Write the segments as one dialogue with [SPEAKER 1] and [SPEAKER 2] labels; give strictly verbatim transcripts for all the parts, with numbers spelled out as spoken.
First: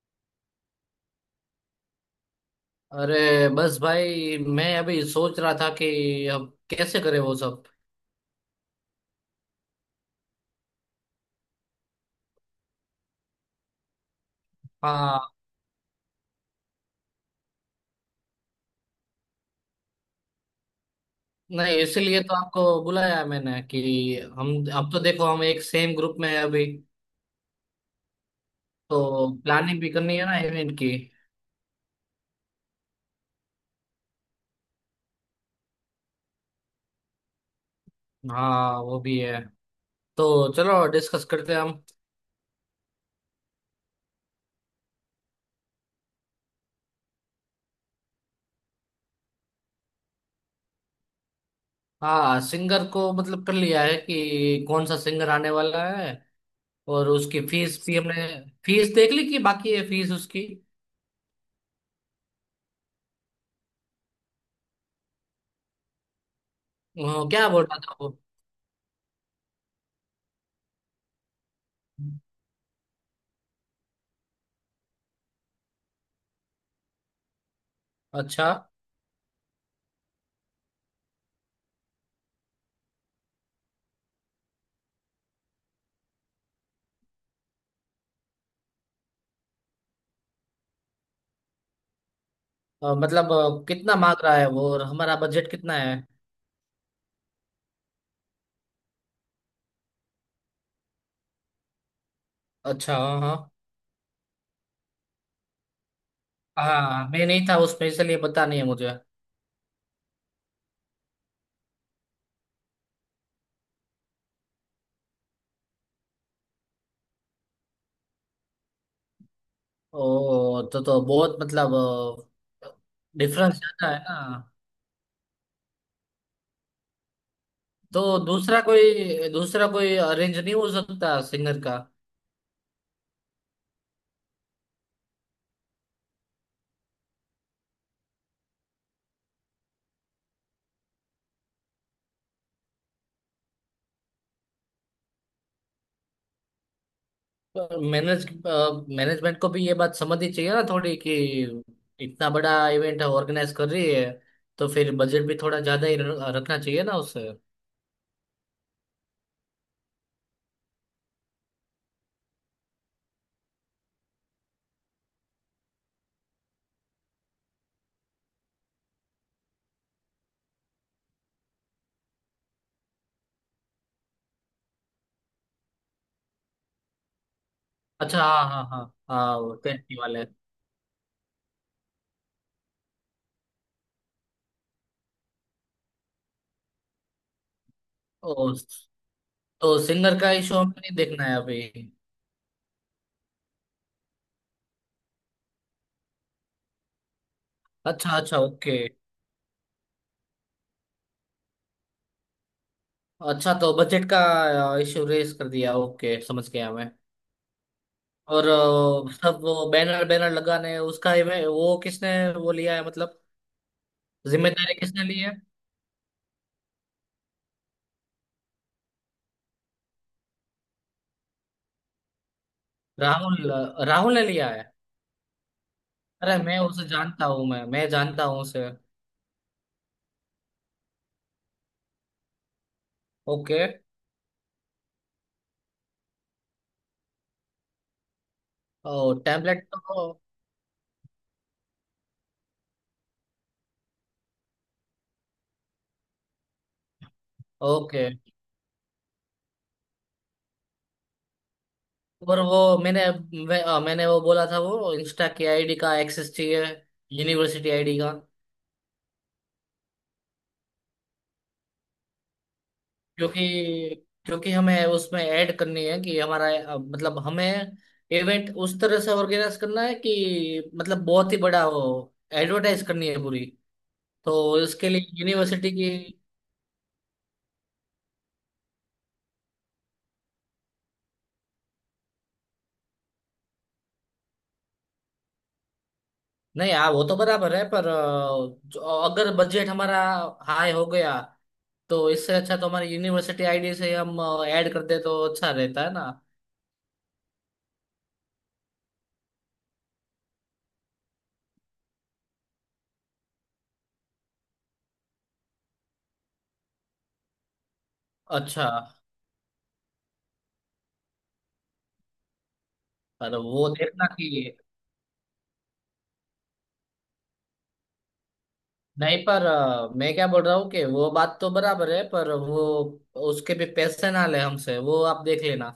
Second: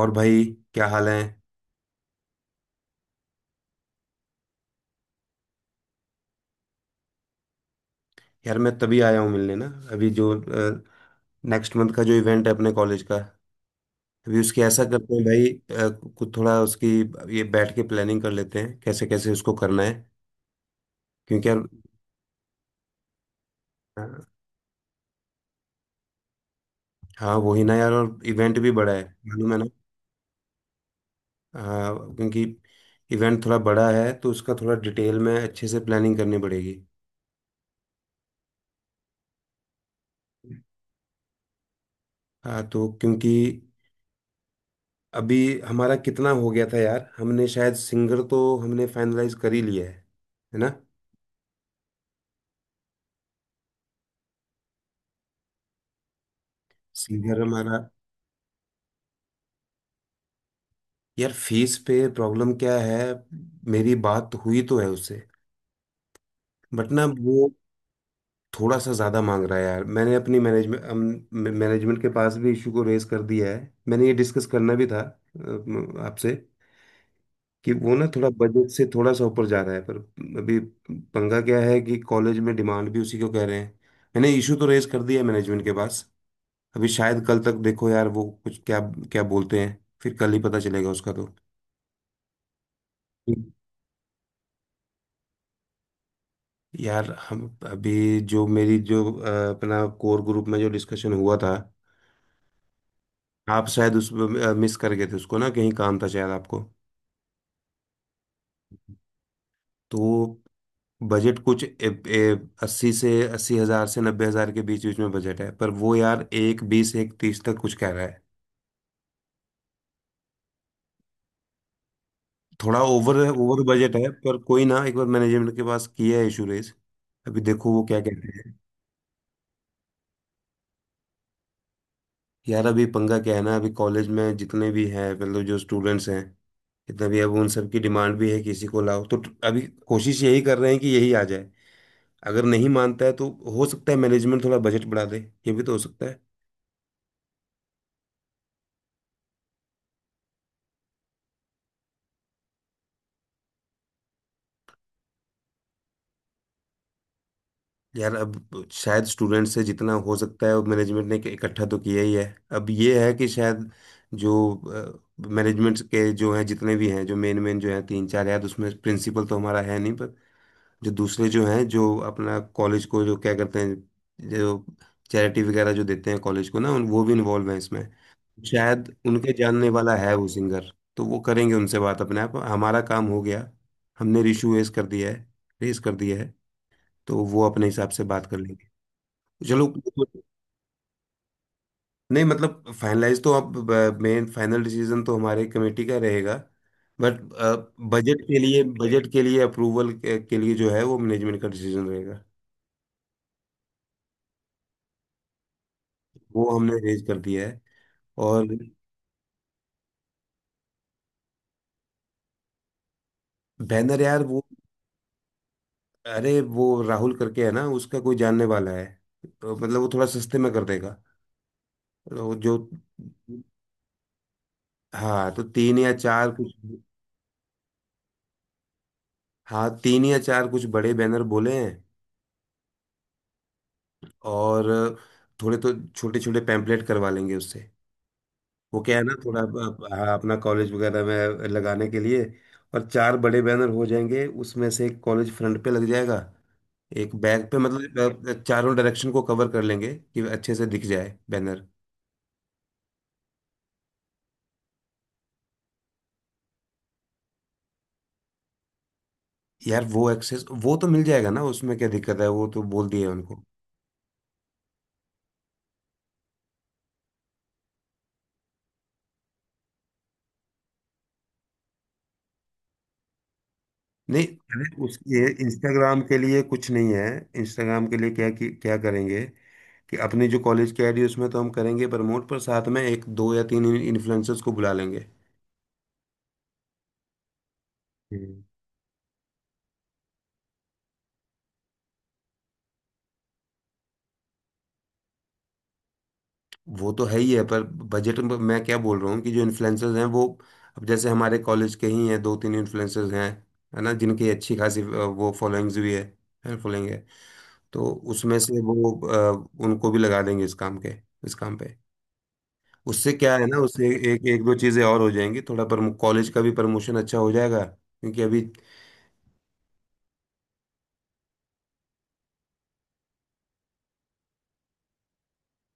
[SPEAKER 1] और भाई क्या हाल है।
[SPEAKER 2] अरे। बस भाई मैं अभी सोच रहा था कि अब कैसे करें वो सब।
[SPEAKER 1] यार मैं तभी आया हूँ मिलने ना। अभी जो नेक्स्ट मंथ का जो इवेंट है अपने कॉलेज का अभी उसकी ऐसा करते हैं
[SPEAKER 2] हाँ।
[SPEAKER 1] भाई। अ, कुछ थोड़ा उसकी ये बैठ के प्लानिंग कर लेते हैं कैसे कैसे उसको करना है क्योंकि यार।
[SPEAKER 2] नहीं, इसीलिए तो आपको बुलाया मैंने कि
[SPEAKER 1] अ,
[SPEAKER 2] हम अब तो देखो, हम एक सेम ग्रुप में हैं अभी।
[SPEAKER 1] हाँ वही ना यार और इवेंट भी बड़ा है
[SPEAKER 2] तो
[SPEAKER 1] मालूम है ना।
[SPEAKER 2] प्लानिंग भी करनी है ना इवेंट की।
[SPEAKER 1] अ, क्योंकि इवेंट थोड़ा बड़ा है तो उसका थोड़ा डिटेल में अच्छे से प्लानिंग करनी पड़ेगी।
[SPEAKER 2] हाँ वो भी है। तो चलो डिस्कस करते हैं हम।
[SPEAKER 1] हाँ तो क्योंकि अभी हमारा कितना हो गया था यार हमने शायद सिंगर तो हमने फाइनलाइज कर ही लिया है। है ना।
[SPEAKER 2] हाँ, सिंगर को मतलब कर लिया है कि कौन सा सिंगर आने वाला है। और
[SPEAKER 1] सीनियर
[SPEAKER 2] उसकी फीस
[SPEAKER 1] हमारा।
[SPEAKER 2] भी हमने फीस देख ली कि बाकी है फीस उसकी।
[SPEAKER 1] यार फीस पे प्रॉब्लम क्या है। मेरी बात हुई तो है उससे बट
[SPEAKER 2] अ,
[SPEAKER 1] ना
[SPEAKER 2] क्या
[SPEAKER 1] वो
[SPEAKER 2] बोल रहा था वो।
[SPEAKER 1] थोड़ा सा ज़्यादा मांग रहा है यार। मैंने अपनी मैनेजमेंट मैनेजमेंट के पास भी इशू को रेज कर दिया है। मैंने ये डिस्कस करना भी था अम, आपसे कि वो ना थोड़ा
[SPEAKER 2] अच्छा।
[SPEAKER 1] बजट से थोड़ा सा ऊपर जा रहा है पर। अभी पंगा क्या है कि कॉलेज में डिमांड भी उसी को कह रहे हैं। मैंने इशू तो रेज कर दिया है मैनेजमेंट के पास। अभी शायद कल तक देखो यार वो कुछ क्या क्या बोलते हैं फिर कल ही पता चलेगा उसका।
[SPEAKER 2] अ,
[SPEAKER 1] तो
[SPEAKER 2] मतलब अ, कितना मांग रहा है वो और हमारा बजट कितना है।
[SPEAKER 1] यार हम अभी जो मेरी जो अ, अपना कोर ग्रुप में जो डिस्कशन हुआ था।
[SPEAKER 2] अच्छा। हाँ
[SPEAKER 1] आप शायद उस मिस कर गए थे उसको ना कहीं काम था शायद आपको।
[SPEAKER 2] हाँ। हाँ मैं नहीं था उसमें इसलिए पता नहीं है मुझे।
[SPEAKER 1] तो बजट कुछ ए, ए, अस्सी से अस्सी हजार से नब्बे हजार के बीच बीच में बजट है पर वो यार एक बीस एक तीस तक कुछ कह रहा है।
[SPEAKER 2] ओ तो तो बहुत मतलब
[SPEAKER 1] थोड़ा ओवर
[SPEAKER 2] डिफरेंस
[SPEAKER 1] ओवर
[SPEAKER 2] ज्यादा
[SPEAKER 1] बजट
[SPEAKER 2] है
[SPEAKER 1] है
[SPEAKER 2] ना।
[SPEAKER 1] पर कोई ना एक बार मैनेजमेंट के पास किया है इशू रेज। अभी देखो वो क्या
[SPEAKER 2] तो
[SPEAKER 1] कहते हैं।
[SPEAKER 2] दूसरा कोई दूसरा कोई अरेंज नहीं हो सकता सिंगर का।
[SPEAKER 1] यार अभी पंगा क्या है ना अभी कॉलेज में जितने भी हैं मतलब जो स्टूडेंट्स हैं कि तभी अब उन सब की डिमांड भी है कि इसी को लाओ तो ट- अभी कोशिश यही कर रहे हैं कि यही आ जाए। अगर नहीं मानता है तो हो सकता है मैनेजमेंट थोड़ा बजट बढ़ा दे ये भी तो हो सकता है।
[SPEAKER 2] मैनेज मैनेजमेंट को भी ये बात समझनी चाहिए ना थोड़ी कि इतना बड़ा इवेंट ऑर्गेनाइज कर रही है। तो फिर बजट भी थोड़ा ज्यादा ही र- रखना चाहिए ना उससे।
[SPEAKER 1] यार अब शायद स्टूडेंट से जितना हो सकता है मैनेजमेंट ने इकट्ठा तो किया ही है। अब ये है कि शायद जो मैनेजमेंट के जो हैं जितने भी हैं जो मेन मेन जो हैं तीन चार यार उसमें प्रिंसिपल तो हमारा है नहीं पर जो दूसरे जो हैं जो अपना कॉलेज को जो क्या करते हैं जो चैरिटी वगैरह जो देते हैं कॉलेज को ना उन वो भी इन्वॉल्व हैं इसमें।
[SPEAKER 2] अच्छा। हाँ हाँ हाँ।
[SPEAKER 1] शायद उनके
[SPEAKER 2] हाँ वो
[SPEAKER 1] जानने
[SPEAKER 2] टेंट
[SPEAKER 1] वाला है
[SPEAKER 2] वाले।
[SPEAKER 1] वो सिंगर तो वो करेंगे उनसे बात अपने आप हमारा काम हो गया। हमने इशू रेस कर दिया है। रेस कर दिया है। तो वो अपने हिसाब से बात कर
[SPEAKER 2] ओ,
[SPEAKER 1] लेंगे। चलो।
[SPEAKER 2] तो सिंगर का इशू हमें नहीं देखना है अभी।
[SPEAKER 1] नहीं मतलब फाइनलाइज तो अब मेन फाइनल डिसीजन तो हमारे कमेटी का रहेगा बट
[SPEAKER 2] अच्छा
[SPEAKER 1] बजट
[SPEAKER 2] अच्छा
[SPEAKER 1] के लिए
[SPEAKER 2] ओके।
[SPEAKER 1] बजट के लिए अप्रूवल के, के लिए जो है वो मैनेजमेंट का डिसीजन रहेगा।
[SPEAKER 2] अच्छा तो बजट का इशू रेस कर दिया, ओके
[SPEAKER 1] वो
[SPEAKER 2] समझ गया
[SPEAKER 1] हमने
[SPEAKER 2] मैं।
[SPEAKER 1] अरेंज कर दिया है
[SPEAKER 2] और
[SPEAKER 1] और।
[SPEAKER 2] अ, सब वो बैनर बैनर लगाने उसका ही वे- वो किसने वो लिया है, मतलब
[SPEAKER 1] बैनर यार वो।
[SPEAKER 2] जिम्मेदारी किसने ली है।
[SPEAKER 1] अरे वो राहुल करके है ना उसका कोई जानने वाला है तो मतलब वो थोड़ा सस्ते में कर देगा तो जो।
[SPEAKER 2] राहुल राहुल ने लिया है।
[SPEAKER 1] हाँ तो तीन या चार
[SPEAKER 2] अरे
[SPEAKER 1] कुछ।
[SPEAKER 2] मैं उसे जानता हूँ, मैं मैं जानता हूँ उसे।
[SPEAKER 1] हाँ तीन या चार कुछ बड़े बैनर बोले हैं
[SPEAKER 2] ओके।
[SPEAKER 1] और थोड़े तो छोटे छोटे पैम्पलेट करवा लेंगे उससे। वो क्या है ना
[SPEAKER 2] और
[SPEAKER 1] थोड़ा
[SPEAKER 2] टेम्पलेट
[SPEAKER 1] अ, हाँ,
[SPEAKER 2] तो।
[SPEAKER 1] अपना कॉलेज वगैरह में लगाने के लिए। और चार बड़े बैनर हो जाएंगे उसमें से एक कॉलेज फ्रंट पे लग जाएगा एक बैक पे
[SPEAKER 2] ओके।
[SPEAKER 1] मतलब अ, चारों डायरेक्शन को कवर कर लेंगे कि अच्छे से दिख जाए बैनर।
[SPEAKER 2] और वो मैंने मैं, अ, मैंने वो बोला था, वो इंस्टा की आईडी का एक्सेस चाहिए, यूनिवर्सिटी आईडी का।
[SPEAKER 1] यार वो एक्सेस वो तो मिल जाएगा ना उसमें क्या दिक्कत है वो तो बोल दिए उनको।
[SPEAKER 2] क्योंकि क्योंकि हमें उसमें ऐड करनी है कि हमारा अ, मतलब हमें इवेंट उस तरह से ऑर्गेनाइज करना है कि मतलब बहुत ही बड़ा हो। एडवर्टाइज करनी है पूरी।
[SPEAKER 1] नहीं।
[SPEAKER 2] तो
[SPEAKER 1] अरे
[SPEAKER 2] इसके
[SPEAKER 1] उस
[SPEAKER 2] लिए
[SPEAKER 1] ये
[SPEAKER 2] यूनिवर्सिटी की।
[SPEAKER 1] इंस्टाग्राम के लिए कुछ नहीं है। इंस्टाग्राम के लिए क्या कि, क्या करेंगे कि अपने जो कॉलेज की आईडी उसमें तो हम करेंगे प्रमोट पर साथ में एक दो या तीन इन्फ्लुएंसर्स को बुला लेंगे।
[SPEAKER 2] नहीं, हाँ वो तो बराबर है पर अ, जो- अगर बजट हमारा हाई हो गया तो इससे अच्छा तो हमारी यूनिवर्सिटी आईडी से हम ऐड कर दे तो अच्छा रहता है ना।
[SPEAKER 1] वो तो है ही है पर बजट में मैं क्या बोल रहा हूँ कि जो इन्फ्लुएंसर्स हैं वो अब जैसे हमारे कॉलेज के ही हैं दो तीन इन्फ्लुएंसर्स हैं है ना जिनकी अच्छी खासी अ, वो फॉलोइंग्स भी है फॉलोइंग है। तो उसमें से
[SPEAKER 2] अच्छा।
[SPEAKER 1] वो अ, उनको भी लगा देंगे इस काम के इस काम पे। उससे क्या
[SPEAKER 2] पर
[SPEAKER 1] है ना
[SPEAKER 2] वो
[SPEAKER 1] उससे
[SPEAKER 2] देखना
[SPEAKER 1] एक
[SPEAKER 2] कि
[SPEAKER 1] एक दो चीज़ें और हो जाएंगी थोड़ा पर कॉलेज का भी प्रमोशन अच्छा हो जाएगा क्योंकि अभी।
[SPEAKER 2] नहीं, पर अ, मैं क्या बोल रहा हूँ कि वो बात तो बराबर है, पर वो उसके भी पैसे ना ले हमसे, वो आप देख लेना।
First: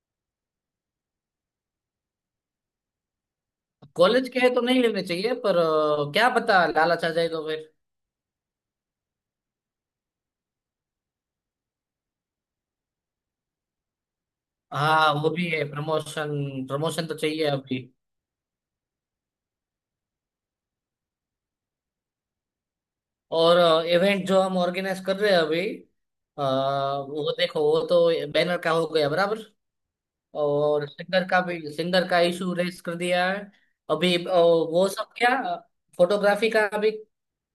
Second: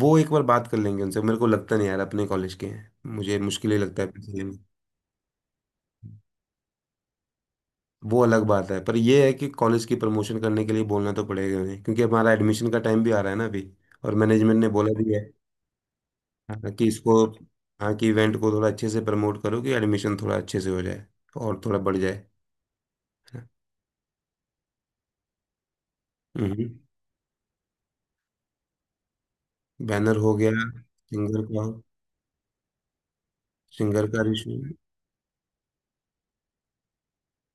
[SPEAKER 1] वो एक बार बात कर लेंगे उनसे मेरे को लगता नहीं यार अपने कॉलेज के हैं मुझे मुश्किल ही लगता है
[SPEAKER 2] कॉलेज
[SPEAKER 1] पैसे
[SPEAKER 2] के है
[SPEAKER 1] लेना।
[SPEAKER 2] तो नहीं लेने चाहिए, पर अ, क्या पता लालच आ जाए तो फिर।
[SPEAKER 1] वो अलग बात है पर ये है कि कॉलेज की प्रमोशन करने के लिए बोलना तो पड़ेगा उन्हें क्योंकि हमारा एडमिशन का टाइम भी आ रहा है ना अभी। और मैनेजमेंट ने बोला भी
[SPEAKER 2] हाँ
[SPEAKER 1] है।
[SPEAKER 2] वो भी है।
[SPEAKER 1] हाँ।
[SPEAKER 2] प्रमोशन
[SPEAKER 1] हाँ, कि
[SPEAKER 2] प्रमोशन तो
[SPEAKER 1] इसको
[SPEAKER 2] चाहिए अभी।
[SPEAKER 1] हाँ कि इवेंट को थोड़ा अच्छे से प्रमोट करो कि एडमिशन थोड़ा अच्छे से हो जाए और थोड़ा बढ़ जाए।
[SPEAKER 2] और इवेंट जो हम ऑर्गेनाइज कर रहे हैं अभी अ,
[SPEAKER 1] हम्म।
[SPEAKER 2] वो देखो, वो तो बैनर का हो गया बराबर।
[SPEAKER 1] बैनर हो गया।
[SPEAKER 2] और सिंगर का
[SPEAKER 1] सिंगर
[SPEAKER 2] भी
[SPEAKER 1] का
[SPEAKER 2] सिंगर का इशू रेस कर दिया है
[SPEAKER 1] सिंगर
[SPEAKER 2] अभी।
[SPEAKER 1] का
[SPEAKER 2] अ,
[SPEAKER 1] रिश्यू।
[SPEAKER 2] वो सब क्या, फोटोग्राफी का भी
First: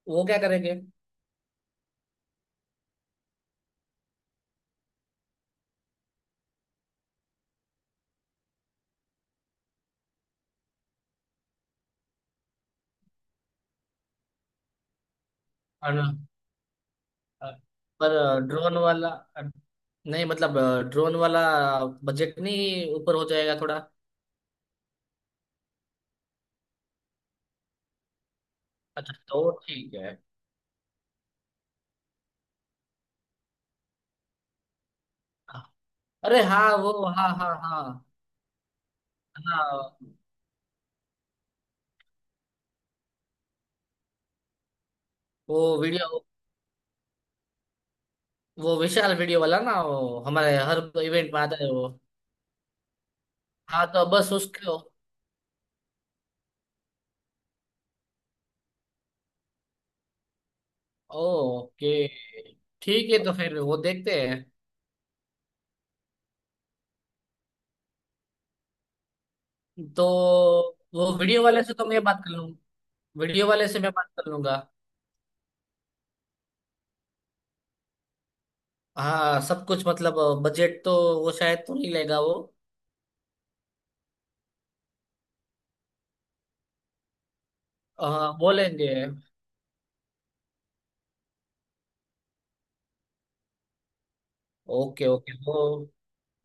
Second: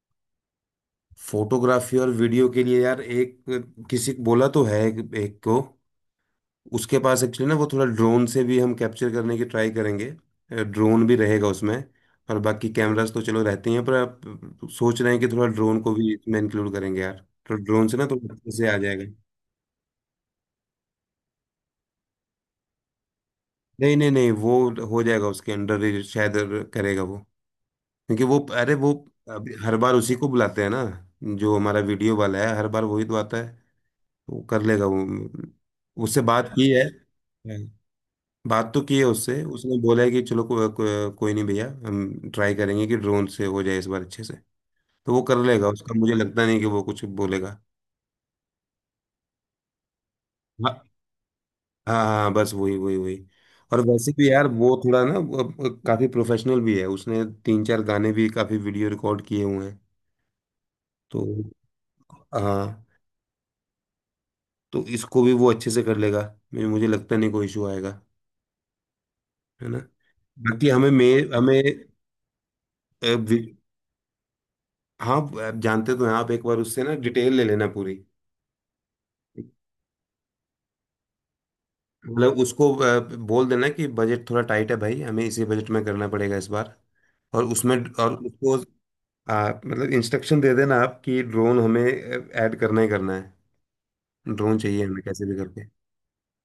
[SPEAKER 2] वो क्या करेंगे।
[SPEAKER 1] फोटोग्राफी और वीडियो के लिए यार एक किसी को बोला तो है एक, एक को। उसके पास एक्चुअली ना वो थोड़ा ड्रोन से भी हम कैप्चर करने की ट्राई करेंगे ड्रोन भी रहेगा उसमें। और बाकी कैमरास तो चलो रहते ही हैं पर आप सोच रहे हैं कि थोड़ा ड्रोन को भी इसमें इंक्लूड करेंगे यार। तो ड्रोन से ना
[SPEAKER 2] पर
[SPEAKER 1] थोड़ा अच्छे से आ
[SPEAKER 2] ड्रोन वाला
[SPEAKER 1] जाएगा।
[SPEAKER 2] नहीं मतलब ड्रोन वाला बजट नहीं ऊपर हो जाएगा थोड़ा।
[SPEAKER 1] नहीं नहीं नहीं, वो हो जाएगा उसके अंडर ही शायद करेगा वो। क्योंकि वो अरे वो
[SPEAKER 2] अच्छा तो
[SPEAKER 1] अभी हर
[SPEAKER 2] ठीक
[SPEAKER 1] बार उसी
[SPEAKER 2] है।
[SPEAKER 1] को बुलाते हैं ना जो हमारा वीडियो वाला है हर बार वही तो आता है वो कर लेगा वो उससे
[SPEAKER 2] अरे
[SPEAKER 1] बात की
[SPEAKER 2] हाँ
[SPEAKER 1] है।
[SPEAKER 2] वो। हाँ हाँ हाँ।
[SPEAKER 1] बात तो की है उससे उसने बोला है
[SPEAKER 2] हाँ
[SPEAKER 1] कि चलो को, को, कोई नहीं भैया हम ट्राई करेंगे कि ड्रोन से हो जाए इस बार अच्छे से। तो वो कर
[SPEAKER 2] वो
[SPEAKER 1] लेगा उसका मुझे
[SPEAKER 2] वीडियो,
[SPEAKER 1] लगता नहीं कि वो कुछ बोलेगा।
[SPEAKER 2] वो विशाल वीडियो वाला ना, वो हमारे हर
[SPEAKER 1] हाँ
[SPEAKER 2] इवेंट में आता है वो।
[SPEAKER 1] हाँ हाँ बस वही वही वही। और
[SPEAKER 2] हाँ तो
[SPEAKER 1] वैसे भी
[SPEAKER 2] बस
[SPEAKER 1] यार वो
[SPEAKER 2] उसको।
[SPEAKER 1] थोड़ा ना वो, वो काफी प्रोफेशनल भी है उसने तीन चार गाने भी काफी वीडियो रिकॉर्ड किए हुए हैं तो।
[SPEAKER 2] ओके
[SPEAKER 1] हाँ।
[SPEAKER 2] ठीक है, तो फिर वो देखते हैं।
[SPEAKER 1] तो इसको भी वो अच्छे से कर लेगा मुझे मुझे लगता नहीं कोई इशू आएगा है ना।
[SPEAKER 2] तो
[SPEAKER 1] बाकी हमें
[SPEAKER 2] वो
[SPEAKER 1] मे
[SPEAKER 2] वीडियो
[SPEAKER 1] हमें
[SPEAKER 2] वाले से तो मैं बात कर लूँ।
[SPEAKER 1] अ, वि-
[SPEAKER 2] वीडियो वाले से मैं बात कर लूंगा।
[SPEAKER 1] हाँ आप जानते तो हैं आप एक बार उससे ना डिटेल ले लेना पूरी।
[SPEAKER 2] हाँ सब कुछ मतलब बजट तो वो शायद तो नहीं लेगा वो।
[SPEAKER 1] मतलब उसको अ, बोल देना कि बजट थोड़ा टाइट है भाई हमें इसी बजट में करना पड़ेगा इस बार और उसमें और
[SPEAKER 2] हाँ
[SPEAKER 1] उसको
[SPEAKER 2] बोलेंगे।
[SPEAKER 1] आ, मतलब इंस्ट्रक्शन दे देना आप कि ड्रोन हमें ऐड करना ही करना है ड्रोन चाहिए हमें
[SPEAKER 2] ओके
[SPEAKER 1] कैसे
[SPEAKER 2] ओके,
[SPEAKER 1] भी
[SPEAKER 2] तो
[SPEAKER 1] करके।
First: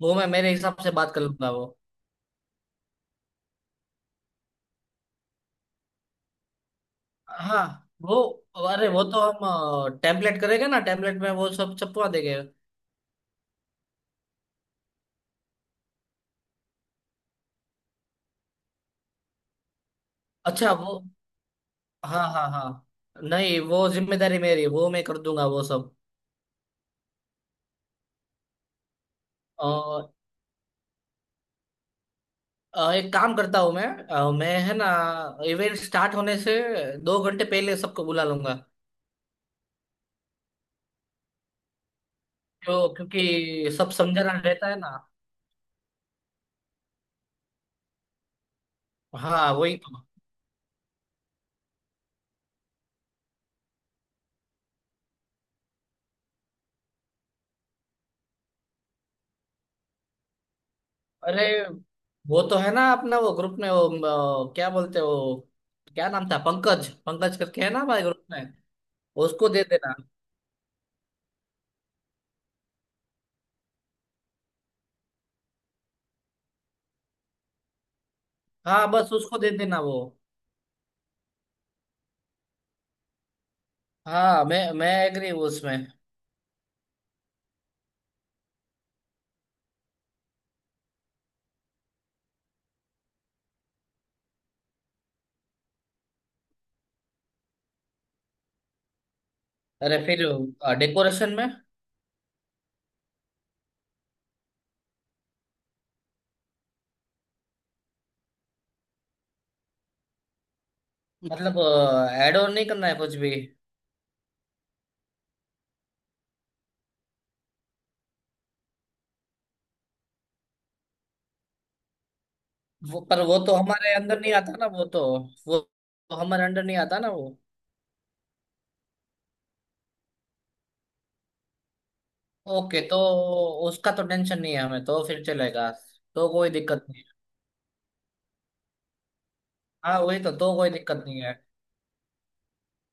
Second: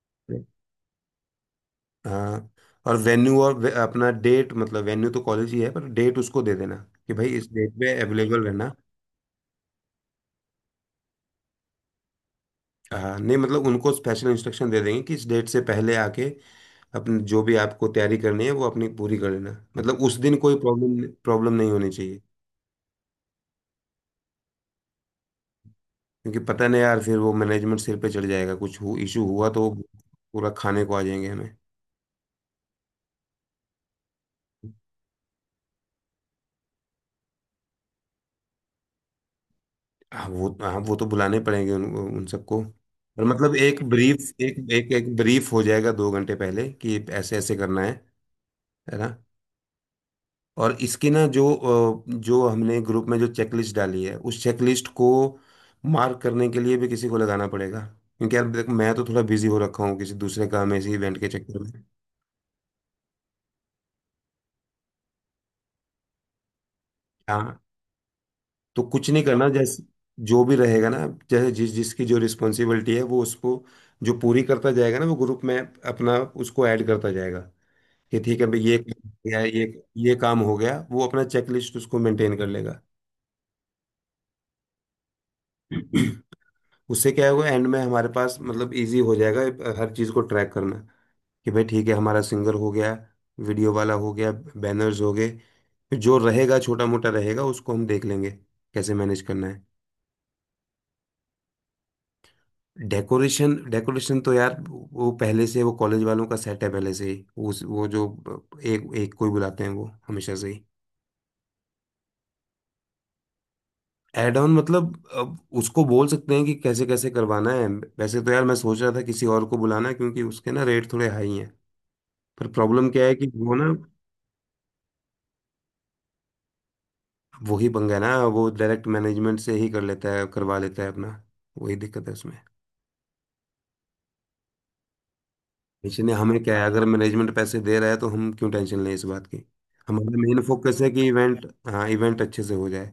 [SPEAKER 2] वो मैं मेरे हिसाब से बात कर लूंगा वो।
[SPEAKER 1] हाँ। और वेन्यू और वे- अपना डेट मतलब वेन्यू तो कॉलेज ही है पर डेट उसको दे देना कि भाई इस
[SPEAKER 2] हाँ
[SPEAKER 1] डेट पे
[SPEAKER 2] वो।
[SPEAKER 1] अवेलेबल रहना।
[SPEAKER 2] अरे वो तो हम टेम्पलेट करेंगे ना, टेम्पलेट में वो सब छपवा देंगे।
[SPEAKER 1] हाँ नहीं मतलब उनको स्पेशल इंस्ट्रक्शन दे देंगे कि इस डेट से पहले आके अपने जो भी आपको तैयारी करनी है वो अपनी पूरी कर लेना मतलब उस दिन कोई
[SPEAKER 2] अच्छा वो।
[SPEAKER 1] प्रॉब्लम प्रॉब्लम नहीं होनी चाहिए।
[SPEAKER 2] हाँ हाँ हाँ। नहीं, वो जिम्मेदारी मेरी है, वो मैं कर दूंगा वो सब।
[SPEAKER 1] क्योंकि पता नहीं यार फिर वो मैनेजमेंट सिर पे चढ़ जाएगा कुछ हो, इशू हुआ तो
[SPEAKER 2] अ,
[SPEAKER 1] वो पूरा खाने को आ जाएंगे हमें।
[SPEAKER 2] अ, एक काम करता हूँ, मैं अ, मैं है ना, इवेंट स्टार्ट होने से दो घंटे पहले सबको बुला लूंगा।
[SPEAKER 1] हाँ वो हाँ वो तो बुलाने पड़ेंगे उन, उन सबको।
[SPEAKER 2] तो
[SPEAKER 1] पर मतलब
[SPEAKER 2] क्योंकि
[SPEAKER 1] एक
[SPEAKER 2] सब
[SPEAKER 1] ब्रीफ
[SPEAKER 2] समझना
[SPEAKER 1] एक
[SPEAKER 2] रहता है
[SPEAKER 1] एक
[SPEAKER 2] ना।
[SPEAKER 1] एक ब्रीफ हो जाएगा दो घंटे पहले कि ऐसे ऐसे करना है है ना।
[SPEAKER 2] हाँ वही तो।
[SPEAKER 1] और इसकी ना जो अ, जो हमने ग्रुप में जो चेकलिस्ट डाली है उस चेकलिस्ट को मार्क करने के लिए भी किसी को लगाना पड़ेगा क्योंकि यार देख मैं तो थोड़ा बिजी हो रखा हूँ किसी दूसरे काम में इसी इवेंट के
[SPEAKER 2] अरे
[SPEAKER 1] चक्कर में।
[SPEAKER 2] वो तो है ना, अपना वो ग्रुप में वो अ, क्या बोलते हैं वो, क्या नाम था, पंकज, पंकज
[SPEAKER 1] हाँ
[SPEAKER 2] करके है ना हमारे ग्रुप में,
[SPEAKER 1] तो कुछ नहीं करना
[SPEAKER 2] उसको दे
[SPEAKER 1] जैसे
[SPEAKER 2] देना।
[SPEAKER 1] जो भी रहेगा ना जैसे जिस जिसकी जो रिस्पॉन्सिबिलिटी है वो उसको जो पूरी करता जाएगा ना वो ग्रुप में अपना उसको ऐड करता जाएगा कि ठीक है भाई ये
[SPEAKER 2] हाँ
[SPEAKER 1] काम हो
[SPEAKER 2] बस उसको
[SPEAKER 1] गया
[SPEAKER 2] दे देना
[SPEAKER 1] ये
[SPEAKER 2] वो।
[SPEAKER 1] ये काम हो गया वो अपना चेक लिस्ट उसको मेंटेन कर लेगा।
[SPEAKER 2] हाँ मैं मैं एग्री हूँ उसमें।
[SPEAKER 1] उससे क्या होगा एंड में हमारे पास मतलब इजी हो जाएगा हर चीज़ को ट्रैक करना कि भाई ठीक है हमारा सिंगर हो गया वीडियो वाला हो गया बैनर्स हो गए जो रहेगा छोटा मोटा रहेगा उसको हम देख लेंगे कैसे मैनेज करना है।
[SPEAKER 2] अरे फिर डेकोरेशन में
[SPEAKER 1] डेकोरेशन डेकोरेशन तो यार वो पहले से वो कॉलेज वालों का सेट है पहले से ही उस वो जो एक एक कोई बुलाते हैं वो हमेशा से ही।
[SPEAKER 2] मतलब एड ऑन नहीं करना है कुछ भी।
[SPEAKER 1] एड ऑन मतलब अब उसको बोल सकते हैं कि कैसे कैसे करवाना है वैसे तो यार मैं सोच रहा था किसी और को बुलाना है क्योंकि उसके ना रेट थोड़े हाई हैं पर प्रॉब्लम
[SPEAKER 2] वो,
[SPEAKER 1] क्या है
[SPEAKER 2] पर
[SPEAKER 1] कि
[SPEAKER 2] वो तो
[SPEAKER 1] वो ना
[SPEAKER 2] हमारे अंदर नहीं आता ना, वो तो वो तो हमारे अंडर नहीं आता ना वो।
[SPEAKER 1] वही पंगा है ना वो डायरेक्ट मैनेजमेंट से ही कर लेता है करवा लेता है अपना वही दिक्कत है उसमें।
[SPEAKER 2] ओके, तो उसका तो टेंशन नहीं है हमें, तो फिर चलेगा।
[SPEAKER 1] इसलिए
[SPEAKER 2] तो
[SPEAKER 1] हमें
[SPEAKER 2] कोई
[SPEAKER 1] क्या है अगर
[SPEAKER 2] दिक्कत नहीं है।
[SPEAKER 1] मैनेजमेंट पैसे दे रहा है तो हम क्यों टेंशन लें इस बात की।
[SPEAKER 2] हाँ
[SPEAKER 1] हमारा
[SPEAKER 2] वही तो,
[SPEAKER 1] मेन
[SPEAKER 2] तो कोई
[SPEAKER 1] फोकस है
[SPEAKER 2] दिक्कत
[SPEAKER 1] कि
[SPEAKER 2] नहीं है।
[SPEAKER 1] इवेंट हाँ इवेंट अच्छे से हो जाए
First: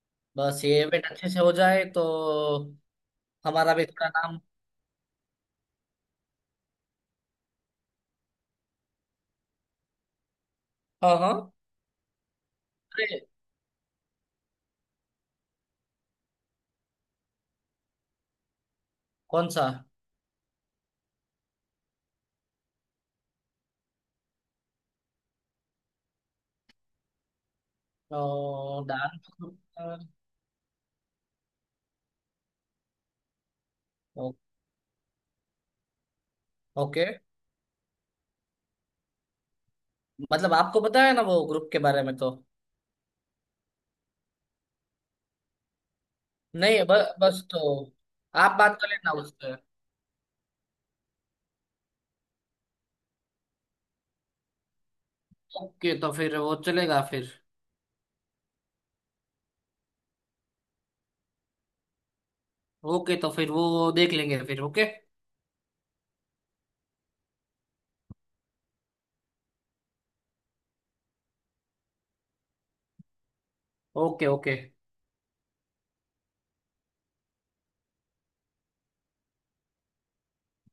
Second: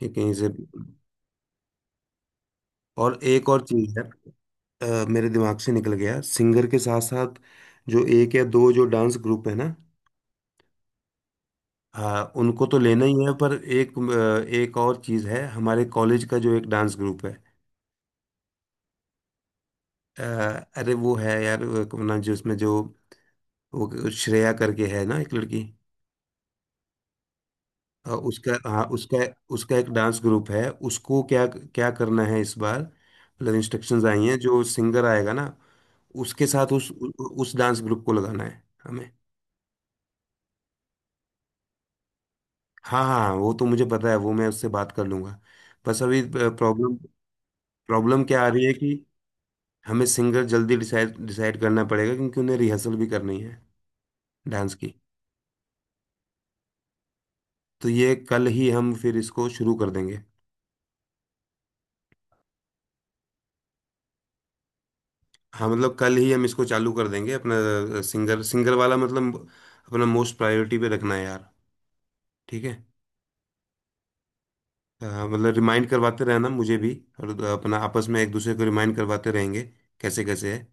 [SPEAKER 1] ठीक है यहीं से।
[SPEAKER 2] बस ये इवेंट अच्छे से हो जाए तो
[SPEAKER 1] और एक और
[SPEAKER 2] हमारा भी
[SPEAKER 1] चीज है
[SPEAKER 2] थोड़ा नाम।
[SPEAKER 1] अ, मेरे दिमाग से निकल गया सिंगर के साथ साथ जो एक या दो जो डांस ग्रुप है ना।
[SPEAKER 2] हाँ हाँ।
[SPEAKER 1] हाँ उनको तो लेना ही
[SPEAKER 2] अरे
[SPEAKER 1] है पर एक अ, एक और चीज है हमारे कॉलेज का जो एक डांस ग्रुप है।
[SPEAKER 2] कौन सा
[SPEAKER 1] अ, अरे वो है यार वो अपना जो उसमें जो वो श्रेया करके है ना एक लड़की अ, उसका हाँ उसका
[SPEAKER 2] डांस।
[SPEAKER 1] उसका एक डांस ग्रुप है उसको क्या क्या करना है इस बार मतलब इंस्ट्रक्शंस आई हैं जो सिंगर आएगा ना उसके साथ उस
[SPEAKER 2] ओके,
[SPEAKER 1] उ- उस डांस ग्रुप को लगाना है हमें।
[SPEAKER 2] मतलब आपको पता है ना वो ग्रुप के बारे में तो।
[SPEAKER 1] हाँ हाँ हाँ, वो तो मुझे पता है वो मैं उससे बात कर लूंगा। बस अभी
[SPEAKER 2] नहीं ब,
[SPEAKER 1] प्रॉब्लम
[SPEAKER 2] बस तो
[SPEAKER 1] प्रॉब्लम क्या आ
[SPEAKER 2] आप
[SPEAKER 1] रही है
[SPEAKER 2] बात कर
[SPEAKER 1] कि
[SPEAKER 2] लेना उससे।
[SPEAKER 1] हमें सिंगर जल्दी डिसाइड डिसाइड करना पड़ेगा क्योंकि उन्हें रिहर्सल भी करनी है डांस की।
[SPEAKER 2] ओके तो फिर वो चलेगा फिर।
[SPEAKER 1] तो ये कल ही हम फिर इसको शुरू कर देंगे।
[SPEAKER 2] ओके तो फिर वो देख लेंगे फिर, ओके।
[SPEAKER 1] हाँ मतलब कल ही हम इसको चालू कर देंगे अपना सिंगर सिंगर वाला मतलब अपना मोस्ट प्रायोरिटी पे रखना है यार ठीक है।
[SPEAKER 2] ओके ओके
[SPEAKER 1] हाँ, मतलब रिमाइंड करवाते रहना मुझे भी। और अपना आपस में एक दूसरे को रिमाइंड करवाते रहेंगे कैसे कैसे है।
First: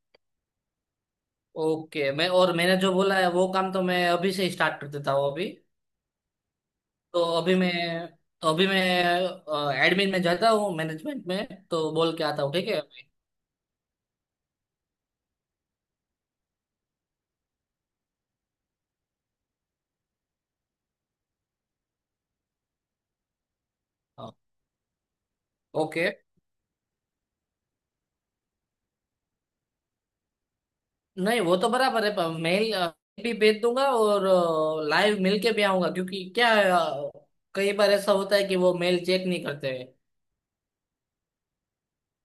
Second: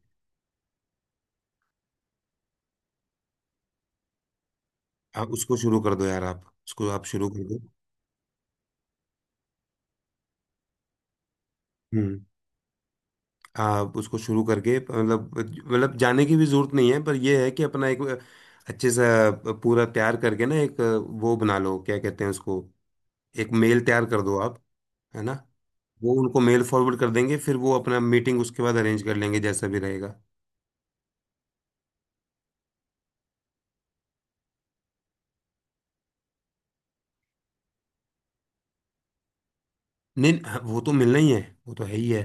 [SPEAKER 2] ओके। मैं और मैंने जो बोला है वो काम तो मैं अभी से स्टार्ट कर देता
[SPEAKER 1] आप
[SPEAKER 2] हूँ अभी।
[SPEAKER 1] उसको शुरू कर दो यार आप उसको आप
[SPEAKER 2] तो
[SPEAKER 1] शुरू कर
[SPEAKER 2] अभी
[SPEAKER 1] दो।
[SPEAKER 2] मैं तो अभी मैं एडमिन में जाता हूँ, मैनेजमेंट में तो बोल
[SPEAKER 1] हम्म।
[SPEAKER 2] के आता हूँ, ठीक है।
[SPEAKER 1] आप उसको शुरू करके मतलब मतलब जाने की भी जरूरत नहीं है पर यह है कि अपना एक अच्छे सा पूरा तैयार करके ना एक वो बना लो क्या कहते हैं उसको एक मेल तैयार कर
[SPEAKER 2] हाँ,
[SPEAKER 1] दो आप है ना
[SPEAKER 2] ओके।
[SPEAKER 1] वो उनको मेल फॉरवर्ड कर देंगे फिर वो अपना मीटिंग उसके बाद अरेंज कर लेंगे जैसा भी रहेगा।
[SPEAKER 2] नहीं, वो तो बराबर है, पर मेल अ, भी भेज दूंगा और लाइव मिल के भी आऊंगा, क्योंकि क्या है, अ, कई बार ऐसा होता है कि वो मेल चेक नहीं करते हैं।
[SPEAKER 1] नहीं हाँ, वो तो मिलना ही है वो तो है ही है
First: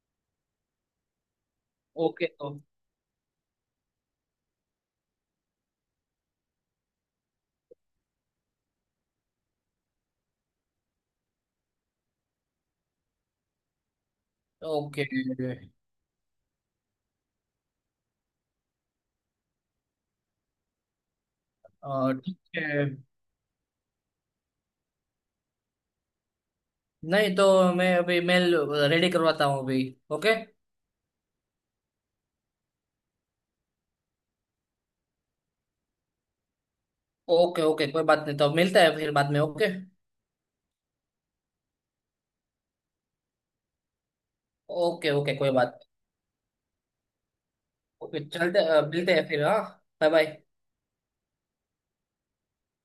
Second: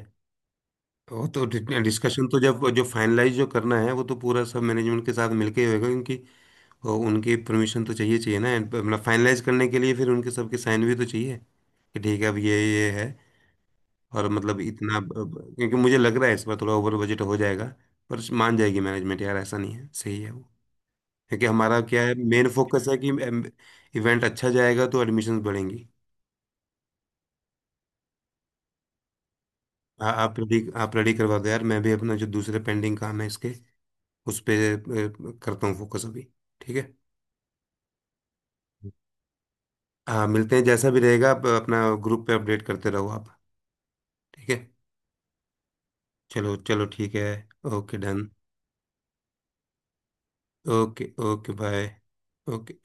[SPEAKER 1] वो तो डिस्कशन
[SPEAKER 2] ओके
[SPEAKER 1] तो
[SPEAKER 2] तो
[SPEAKER 1] जब जो फाइनलाइज जो करना है वो तो पूरा सब मैनेजमेंट के साथ मिलके ही होगा क्योंकि अ, उनकी परमिशन तो चाहिए चाहिए ना। And, मतलब फाइनलाइज करने के लिए फिर उनके सबके साइन भी तो चाहिए कि ठीक है अब ये ये है और मतलब इतना
[SPEAKER 2] ओके।
[SPEAKER 1] अब- अब- क्योंकि मुझे लग रहा है इस बार थोड़ा ओवर बजट हो जाएगा। पर मान जाएगी मैनेजमेंट यार ऐसा नहीं है सही है वो क्योंकि हमारा क्या
[SPEAKER 2] अ,
[SPEAKER 1] है
[SPEAKER 2] ठीक
[SPEAKER 1] मेन
[SPEAKER 2] है।
[SPEAKER 1] फोकस है कि इवेंट अच्छा जाएगा तो एडमिशन्स बढ़ेंगी।
[SPEAKER 2] नहीं तो मैं अभी मेल रेडी करवाता हूँ अभी।
[SPEAKER 1] आ,
[SPEAKER 2] ओके।
[SPEAKER 1] आप रेडी आप रेडी करवा दो यार मैं भी अपना जो दूसरे पेंडिंग काम है इसके उस पे अ, करता हूँ फोकस अभी ठीक है।
[SPEAKER 2] ओके ओके कोई बात नहीं, तो मिलता है फिर बाद में, ओके।
[SPEAKER 1] हाँ मिलते हैं जैसा भी रहेगा आप अपना ग्रुप पे अपडेट करते रहो आप ठीक है।
[SPEAKER 2] ओके ओके कोई बात।
[SPEAKER 1] चलो चलो ठीक है ओके
[SPEAKER 2] ओके,
[SPEAKER 1] डन
[SPEAKER 2] चलते अ, मिलते हैं फिर, हाँ। Bye bye.
[SPEAKER 1] Okay okay bye okay.